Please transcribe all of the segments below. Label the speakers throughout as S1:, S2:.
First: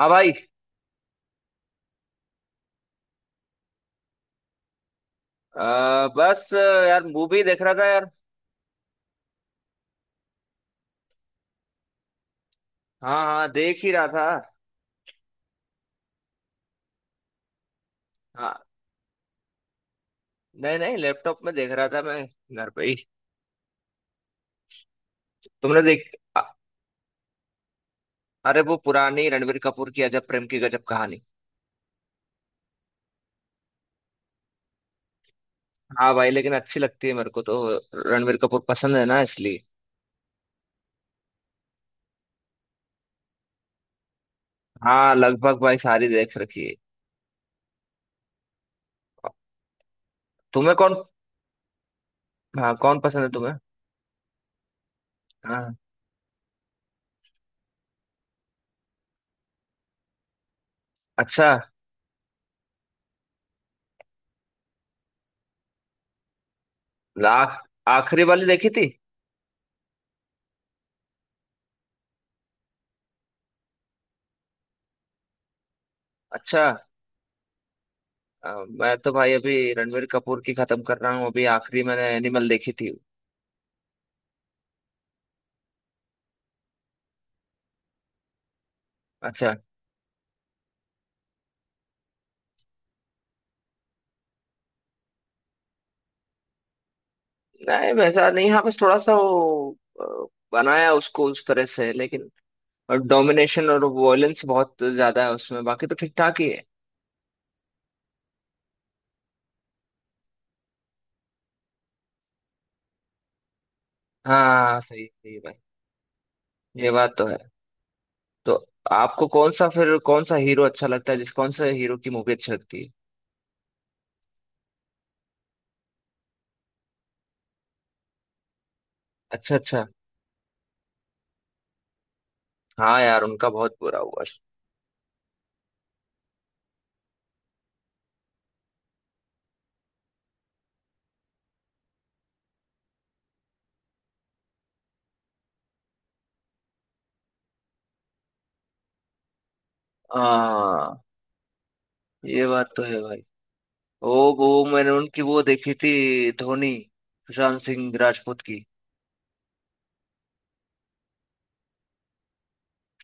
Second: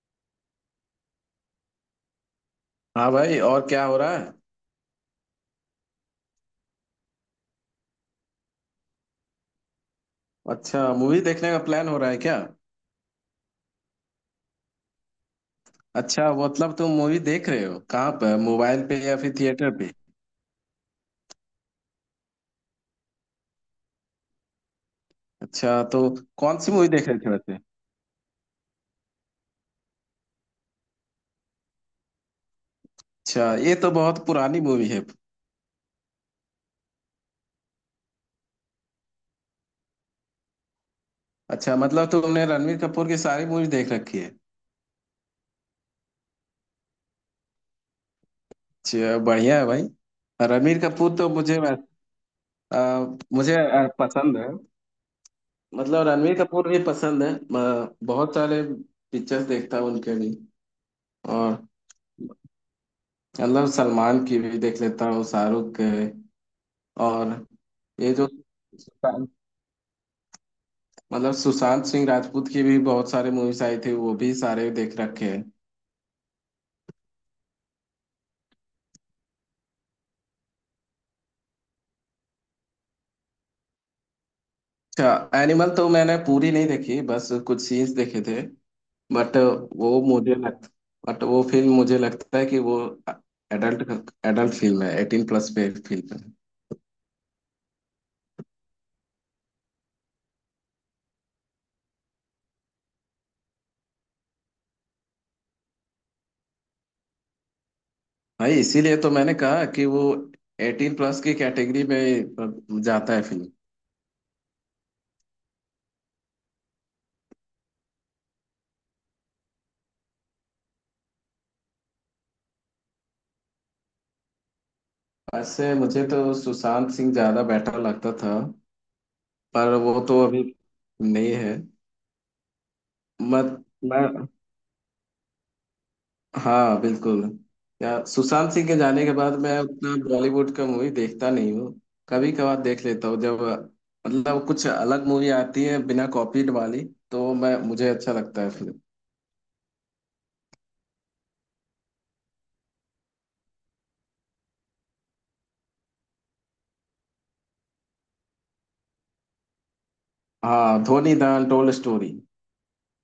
S1: हाँ भाई।
S2: हाँ भाई। और क्या हो रहा है?
S1: बस यार मूवी देख रहा था यार।
S2: अच्छा, मूवी देखने का प्लान हो रहा है क्या?
S1: हाँ हाँ देख ही रहा था।
S2: अच्छा, मतलब तुम मूवी देख रहे हो कहाँ पर,
S1: हाँ।
S2: मोबाइल पे या फिर थिएटर पे?
S1: नहीं नहीं लैपटॉप में देख रहा था मैं घर पे ही।
S2: अच्छा
S1: तुमने
S2: तो
S1: देख। अ-
S2: कौन सी मूवी देख रहे थे वैसे?
S1: अरे वो पुरानी रणवीर कपूर की अजब प्रेम की गजब कहानी।
S2: अच्छा, ये तो बहुत पुरानी मूवी है।
S1: हाँ भाई लेकिन अच्छी लगती है मेरे को तो। रणवीर कपूर पसंद है ना इसलिए।
S2: अच्छा, मतलब तुमने रणवीर कपूर की सारी मूवी देख रखी है?
S1: हाँ लगभग भाई सारी देख रखी है।
S2: अच्छा, बढ़िया है भाई।
S1: तुम्हें
S2: रणवीर
S1: कौन?
S2: कपूर तो
S1: हाँ
S2: आ,
S1: कौन पसंद है तुम्हें?
S2: मुझे पसंद है।
S1: हाँ।
S2: मतलब रणवीर कपूर भी पसंद है, बहुत सारे पिक्चर्स देखता हूँ उनके भी।
S1: अच्छा।
S2: और मतलब सलमान की भी देख लेता हूँ, शाहरुख के। और
S1: ला-
S2: ये
S1: आखिरी
S2: जो
S1: वाली देखी थी।
S2: मतलब सुशांत सिंह राजपूत की भी बहुत सारे मूवीज आई थी, वो भी सारे देख रखे हैं।
S1: अच्छा। मैं तो भाई अभी रणवीर कपूर की खत्म कर रहा हूँ। अभी आखिरी मैंने एनिमल देखी थी।
S2: अच्छा, एनिमल तो मैंने पूरी नहीं देखी, बस कुछ सीन्स देखे थे। बट
S1: अच्छा।
S2: वो मुझे लग बट वो फिल्म मुझे लगता है कि वो एडल्ट एडल्ट फिल्म है, 18+ पे फिल्म है।
S1: नहीं वैसा नहीं। हाँ बस थोड़ा सा वो बनाया उसको उस तरह से लेकिन। और डोमिनेशन और वॉयलेंस बहुत ज्यादा है उसमें। बाकी तो ठीक ठाक ही है।
S2: भाई, इसीलिए तो मैंने कहा कि वो 18+ की कैटेगरी में जाता है फिल्म।
S1: हाँ सही सही है भाई। ये बात तो है। तो आपको कौन सा फिर कौन सा हीरो अच्छा लगता है? जिस कौन सा हीरो की मूवी अच्छी लगती है?
S2: वैसे मुझे तो सुशांत सिंह ज्यादा बेटर लगता था।
S1: अच्छा
S2: पर
S1: अच्छा।
S2: वो तो अभी नहीं है।
S1: हाँ यार उनका
S2: मत
S1: बहुत बुरा हुआ।
S2: मैं हाँ, बिल्कुल। या सुशांत सिंह के जाने के बाद मैं उतना बॉलीवुड का मूवी देखता नहीं हूँ, कभी कभार देख लेता हूँ जब मतलब कुछ अलग मूवी आती है, बिना कॉपीड वाली तो मैं मुझे अच्छा लगता है फिल्म।
S1: हाँ ये बात तो है भाई। वो मैंने उनकी वो देखी थी धोनी। सुशांत सिंह राजपूत की।
S2: हाँ, धोनी द अनटोल्ड स्टोरी।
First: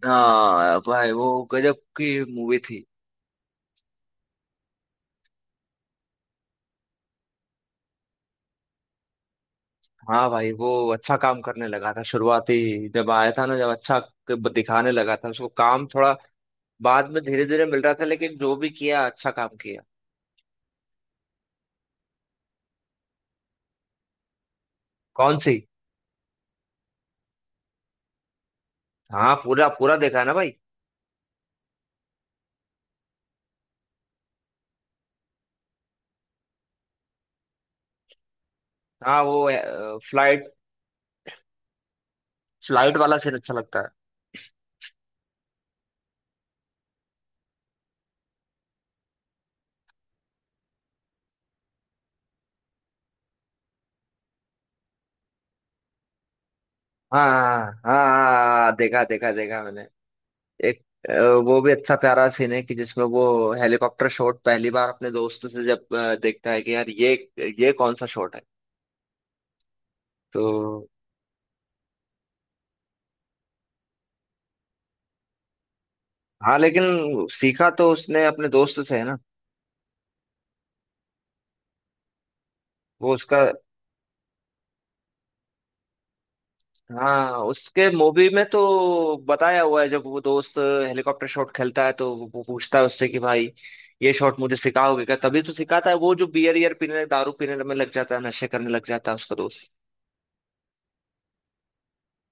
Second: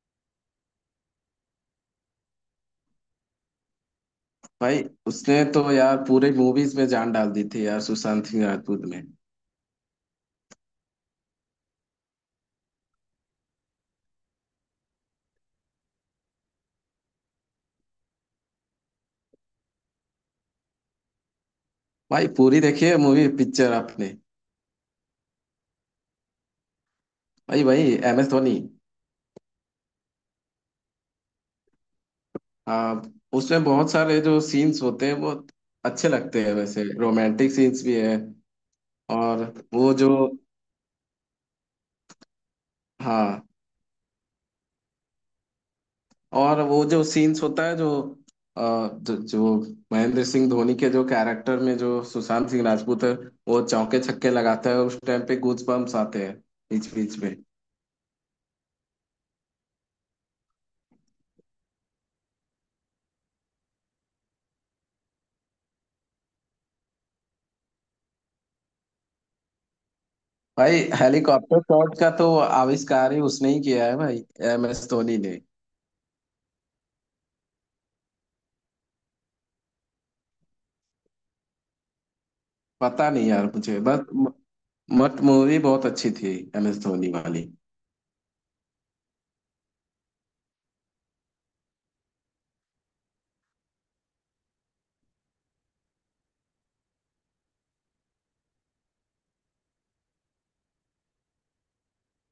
S1: हाँ भाई वो गजब की मूवी थी।
S2: भाई, उसने तो यार पूरे मूवीज में जान डाल दी थी यार, सुशांत सिंह राजपूत ने।
S1: हाँ भाई वो अच्छा काम करने लगा था शुरुआती। जब आया था ना जब अच्छा दिखाने लगा था उसको काम थोड़ा। बाद में धीरे धीरे मिल रहा था लेकिन जो भी किया अच्छा काम किया।
S2: भाई, पूरी देखिए मूवी पिक्चर आपने?
S1: कौन सी?
S2: भाई भाई, एम एस धोनी।
S1: हाँ पूरा पूरा देखा है ना भाई।
S2: आ, उसमें बहुत सारे जो सीन्स होते हैं वो अच्छे लगते हैं, वैसे रोमांटिक सीन्स भी है।
S1: हाँ
S2: और
S1: वो
S2: वो जो
S1: फ्लाइट फ्लाइट वाला सीन
S2: हाँ,
S1: अच्छा लगता है।
S2: और वो जो सीन्स होता है जो आ, जो, जो महेंद्र सिंह धोनी के जो कैरेक्टर में जो सुशांत सिंह राजपूत है, वो चौके छक्के लगाता है, उस टाइम पे गूज बम्प्स आते हैं बीच बीच
S1: हाँ
S2: में।
S1: हाँ हाँ। हाँ, देखा देखा देखा मैंने। एक अ, वो भी अच्छा प्यारा सीन है कि जिसमें वो हेलीकॉप्टर शॉट पहली बार अपने दोस्तों से जब देखता है कि यार ये कौन सा शॉट है तो।
S2: भाई, हेलीकॉप्टर शॉट का तो आविष्कार ही उसने ही किया है भाई, एम एस धोनी ने।
S1: हाँ लेकिन सीखा तो उसने अपने दोस्त से है ना।
S2: पता
S1: वो
S2: नहीं
S1: उसका।
S2: यार मुझे, बस म- मट मूवी बहुत अच्छी थी एम एस धोनी
S1: हाँ
S2: वाली।
S1: उसके मूवी में तो बताया हुआ है जब वो दोस्त हेलीकॉप्टर शॉट खेलता है तो वो पूछता है उससे कि भाई ये शॉट मुझे सिखाओगे क्या? तभी तो सिखाता है वो जो बियर ईयर पीने दारू पीने में लग जाता है नशे करने लग जाता है उसका दोस्त।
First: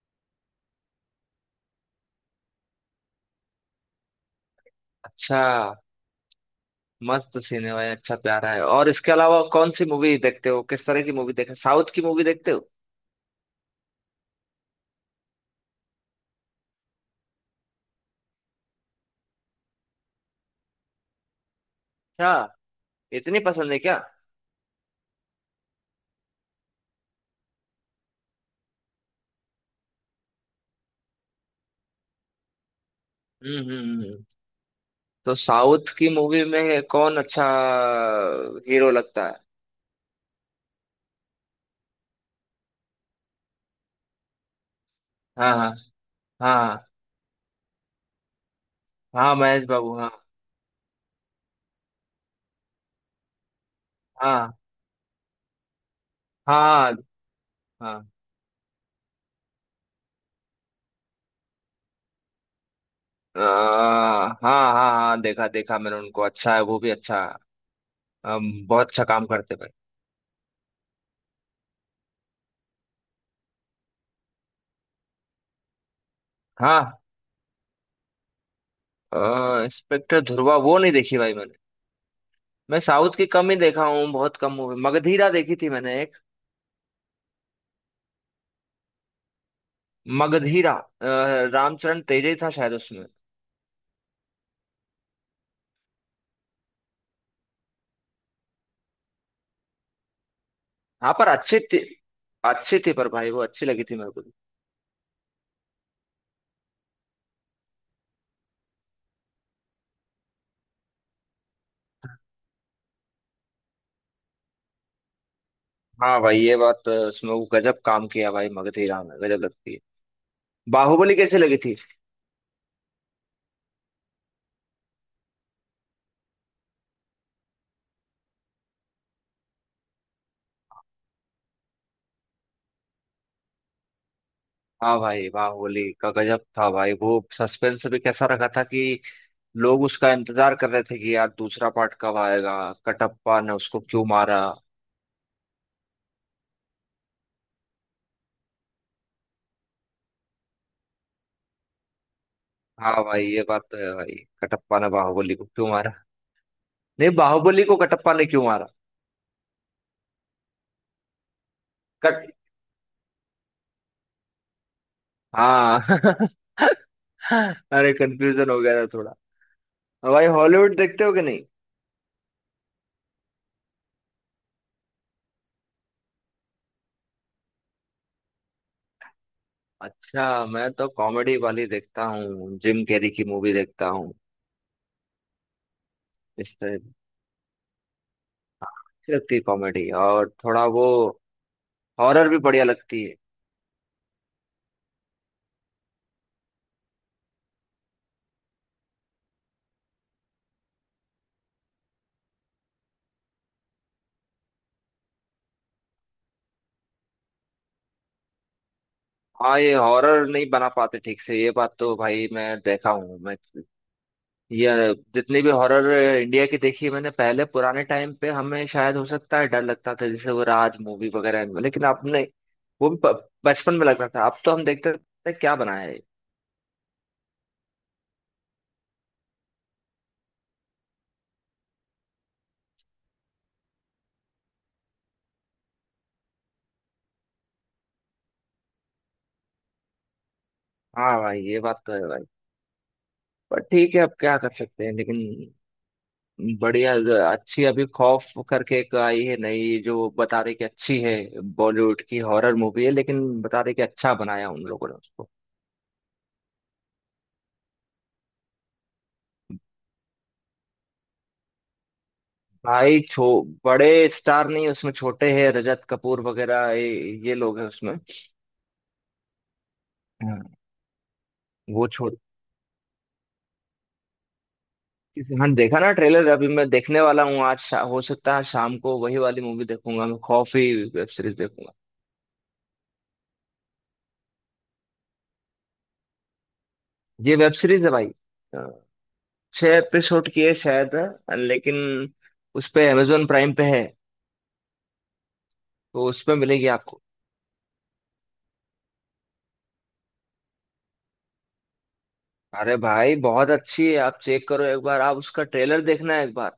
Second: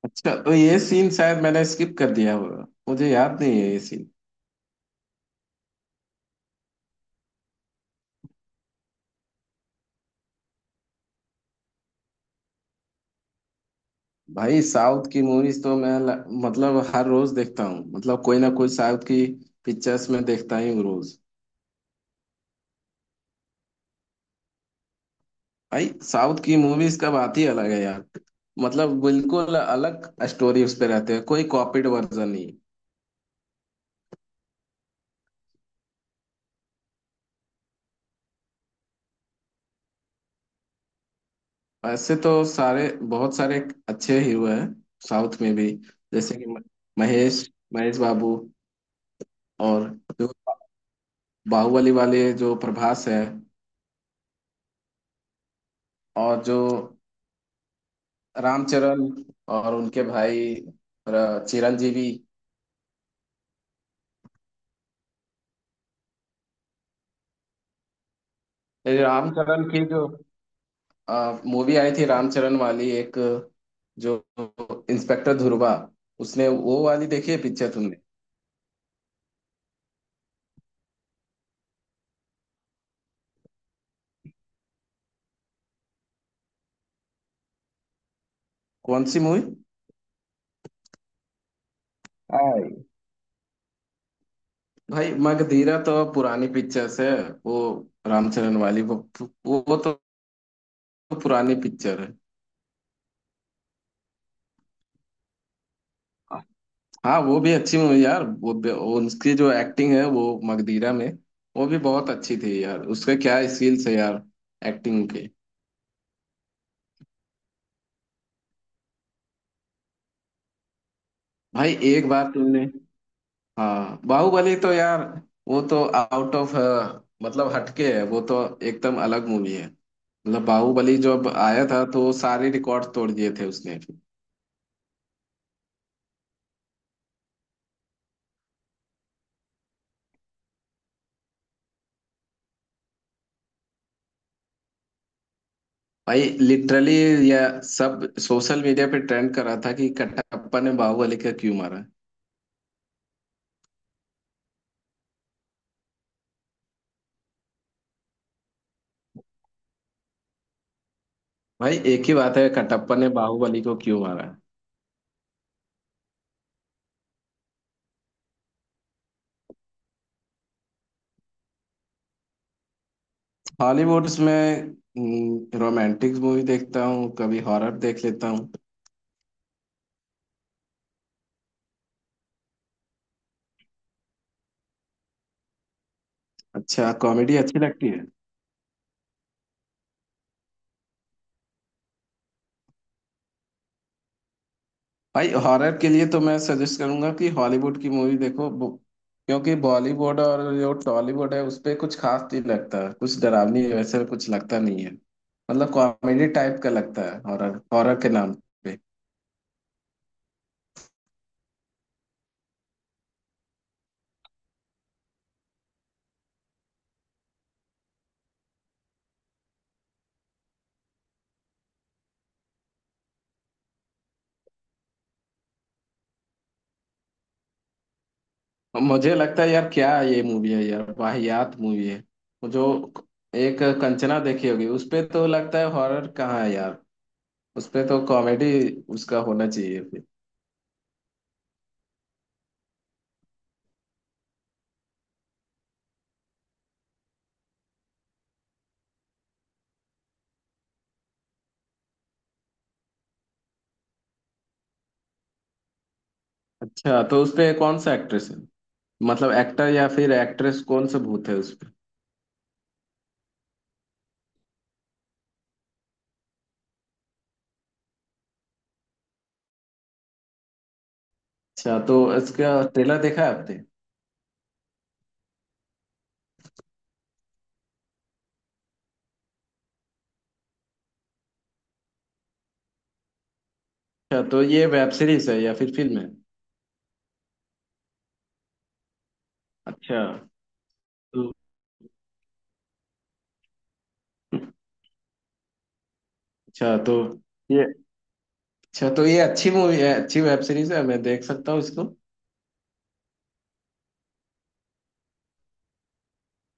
S2: अच्छा तो ये सीन शायद मैंने स्किप कर दिया होगा, मुझे याद नहीं है ये सीन।
S1: अच्छा। मस्त सीन है भाई। अच्छा प्यारा है। और इसके अलावा कौन सी मूवी देखते हो? किस तरह की मूवी देखते हो? साउथ की मूवी देखते हो?
S2: भाई, साउथ की मूवीज तो मैं मतलब हर रोज देखता हूँ, मतलब कोई ना कोई साउथ की पिक्चर्स में देखता ही हूँ रोज।
S1: अच्छा इतनी पसंद है क्या?
S2: भाई, साउथ की मूवीज का बात ही अलग है यार, मतलब बिल्कुल अलग स्टोरी उस पे रहते हैं, कोई कॉपीड वर्जन नहीं।
S1: हम्म हम्म हम्म। तो साउथ की मूवी में कौन अच्छा हीरो लगता है?
S2: ऐसे तो सारे बहुत सारे अच्छे हीरो हैं साउथ
S1: हाँ
S2: में
S1: हाँ
S2: भी। जैसे कि म-
S1: हाँ।
S2: महेश महेश बाबू।
S1: हाँ महेश
S2: और
S1: बाबू हाँ।
S2: जो बाहुबली वाले जो प्रभास है।
S1: हाँ
S2: और जो
S1: हाँ हाँ।
S2: रामचरण, और उनके भाई चिरंजीवी।
S1: हाँ हाँ हाँ देखा देखा मैंने उनको। अच्छा है वो भी अच्छा। बहुत
S2: ये
S1: अच्छा काम करते
S2: रामचरण
S1: भाई।
S2: की जो मूवी आई थी, रामचरण वाली एक, जो इंस्पेक्टर ध्रुवा, उसने वो
S1: हाँ
S2: वाली देखी है पिक्चर तुमने?
S1: इंस्पेक्टर ध्रुवा वो नहीं देखी भाई मैंने। मैं साउथ की कम ही देखा हूँ। बहुत कम मूवी। मगधीरा देखी थी मैंने एक।
S2: कौन सी
S1: मगधीरा रामचरण तेजे था
S2: मूवी?
S1: शायद उसमें।
S2: भाई, मगधीरा तो पुरानी पिक्चर्स है, वो रामचरण वाली वो वो तो
S1: हाँ पर
S2: पुरानी
S1: अच्छी थी।
S2: पिक्चर है।
S1: अच्छी थी पर भाई वो अच्छी लगी थी मेरे को।
S2: हाँ, वो भी अच्छी मूवी यार, वो उसकी जो एक्टिंग है वो मगधीरा में, वो भी बहुत अच्छी थी यार, उसके क्या स्किल्स है यार, एक्टिंग के।
S1: हाँ भाई ये बात इसमें वो गजब काम किया भाई मगध राम ने। गजब लगती है। बाहुबली कैसे लगी थी?
S2: भाई एक बार तुमने हाँ, बाहुबली तो यार, वो तो आउट ऑफ, मतलब हटके है वो तो, एकदम अलग मूवी है, मतलब बाहुबली जब आया था तो वो सारे रिकॉर्ड तोड़ दिए थे उसने।
S1: हाँ भाई बाहुबली का गजब था भाई। वो सस्पेंस भी कैसा रखा था कि लोग उसका इंतजार कर रहे थे कि यार दूसरा पार्ट कब आएगा? कटप्पा ने उसको क्यों मारा?
S2: भाई लिटरली यह सब सोशल मीडिया पे ट्रेंड कर रहा था कि कटप्पा ने बाहुबली को क्यों मारा है।
S1: हाँ भाई ये बात तो है भाई। कटप्पा ने बाहुबली को क्यों मारा? नहीं, बाहुबली को कटप्पा ने क्यों मारा?
S2: भाई, एक ही
S1: कट
S2: बात है, कटप्पा ने बाहुबली को क्यों मारा है।
S1: हाँ अरे कंफ्यूजन हो गया था थोड़ा। भाई हॉलीवुड देखते हो कि नहीं?
S2: हॉलीवुड्स में रोमांटिक मूवी देखता हूँ, कभी हॉरर देख लेता हूँ।
S1: अच्छा मैं तो कॉमेडी वाली देखता हूँ। जिम कैरी की मूवी देखता हूँ। इससे अच्छी
S2: अच्छा, कॉमेडी अच्छी लगती है।
S1: लगती है कॉमेडी। और थोड़ा वो हॉरर भी बढ़िया लगती है।
S2: भाई, हॉरर के लिए तो मैं सजेस्ट करूंगा कि हॉलीवुड की मूवी देखो, क्योंकि बॉलीवुड और जो टॉलीवुड है उस पे कुछ खास नहीं लगता, कुछ डरावनी वैसे कुछ लगता नहीं है। मतलब कॉमेडी टाइप का लगता है हॉरर, हॉरर के नाम पे।
S1: हाँ ये हॉरर नहीं बना पाते ठीक से। ये बात तो भाई मैं देखा हूँ मैं। ये जितनी भी हॉरर इंडिया की देखी है मैंने पहले पुराने टाइम पे हमें शायद हो सकता है डर लगता था जैसे वो राज मूवी वगैरह में। लेकिन आपने वो भी बचपन में लग रहा था। अब तो हम देखते थे क्या बनाया है।
S2: मुझे लगता है यार क्या ये मूवी है यार, वाहियात मूवी है। वो जो एक कंचना देखी होगी, उस पे तो लगता है हॉरर कहाँ है यार, उस पे तो कॉमेडी उसका होना चाहिए फिर।
S1: हाँ भाई ये बात तो है भाई। पर ठीक है अब क्या कर सकते हैं लेकिन। बढ़िया। अच्छी अभी खौफ करके एक आई है नई जो बता रही कि अच्छी है। बॉलीवुड की हॉरर मूवी है लेकिन बता रही कि अच्छा बनाया उन लोगों ने उसको।
S2: अच्छा तो उस पे कौन सा एक्ट्रेस है, मतलब एक्टर या फिर एक्ट्रेस, कौन सा भूत है उस पे?
S1: भाई छो बड़े स्टार नहीं उसमें छोटे हैं रजत कपूर वगैरह ये लोग हैं उसमें। हाँ,
S2: अच्छा
S1: वो
S2: तो
S1: छोड़।
S2: इसका ट्रेलर देखा है आपने?
S1: हाँ देखा ना ट्रेलर। अभी मैं देखने वाला हूँ आज। हो सकता है शाम को वही वाली मूवी देखूंगा। मैं खौफ ही वेब सीरीज देखूंगा।
S2: अच्छा तो ये वेब सीरीज है या फिर फिल्म है?
S1: ये वेब सीरीज है भाई। अ, छह
S2: अच्छा
S1: एपिसोड की है शायद।
S2: तो
S1: लेकिन उस पे अमेजोन प्राइम पे है तो उसमें मिलेगी
S2: अच्छा तो
S1: आपको।
S2: ये अच्छा तो ये अच्छी मूवी है, अच्छी वेब सीरीज है, मैं देख सकता हूँ इसको?
S1: अरे भाई बहुत अच्छी है। आप चेक करो एक बार। आप उसका ट्रेलर देखना एक बार।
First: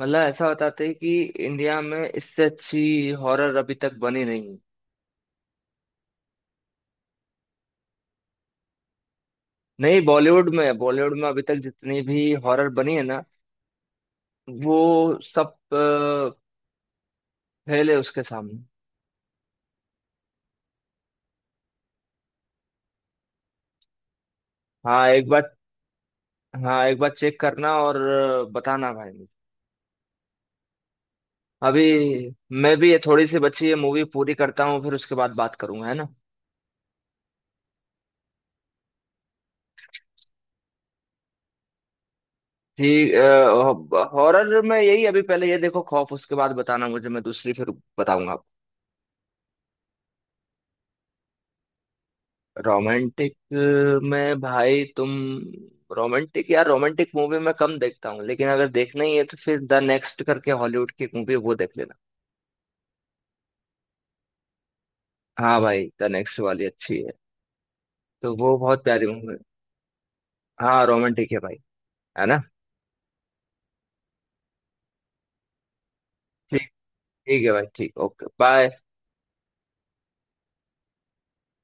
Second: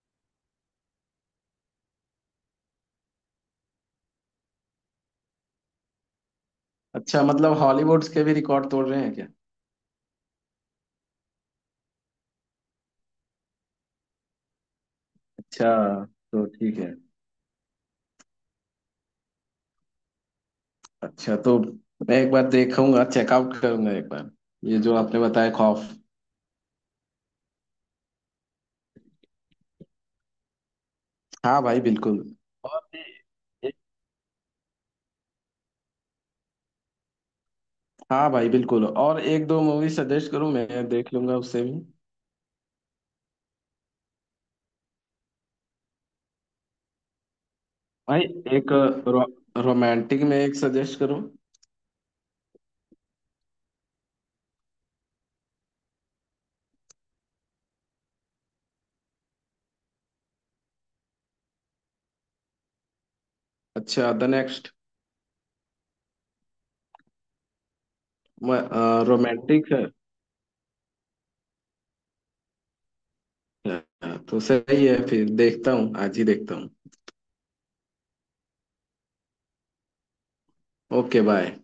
S1: मतलब ऐसा बताते हैं कि इंडिया में इससे अच्छी हॉरर अभी तक बनी नहीं।
S2: अच्छा, मतलब हॉलीवुड के भी रिकॉर्ड तोड़ रहे हैं क्या?
S1: नहीं बॉलीवुड में बॉलीवुड में अभी तक जितनी भी हॉरर बनी है ना वो सब
S2: अच्छा तो ठीक है।
S1: फेल है उसके सामने।
S2: अच्छा तो मैं एक बार देखूंगा, चेकआउट करूंगा एक बार, ये जो
S1: हाँ
S2: आपने
S1: एक
S2: बताया
S1: बार।
S2: खौफ।
S1: हाँ एक बार चेक करना और बताना भाई मुझे।
S2: हाँ भाई
S1: अभी
S2: बिल्कुल।
S1: मैं
S2: और
S1: भी ये
S2: भी-
S1: थोड़ी सी बची है
S2: एक-
S1: मूवी पूरी करता हूँ फिर उसके बाद बात करूंगा है ना।
S2: हाँ भाई बिल्कुल, और एक दो मूवी सजेस्ट करूँ मैं देख लूंगा उससे भी।
S1: ठीक। हॉरर में यही अभी पहले ये देखो खौफ। उसके बाद बताना मुझे। मैं दूसरी फिर
S2: भाई,
S1: बताऊंगा आपको।
S2: एक रो, रोमांटिक में एक सजेस्ट करूँ?
S1: रोमांटिक में भाई तुम। रोमांटिक यार रोमांटिक मूवी मैं कम देखता हूँ। लेकिन अगर देखना ही है तो फिर द नेक्स्ट करके हॉलीवुड की मूवी है, वो देख लेना।
S2: अच्छा, द नेक्स्ट।
S1: हाँ भाई द नेक्स्ट वाली अच्छी है। तो वो बहुत प्यारी मूवी है।
S2: रोमांटिक है?
S1: हाँ रोमांटिक है भाई। है ना।
S2: हाँ, तो सही है, फिर देखता हूँ आज ही देखता
S1: ठीक।
S2: हूँ।
S1: ठीक है भाई। ठीक ओके बाय।
S2: Okay bye.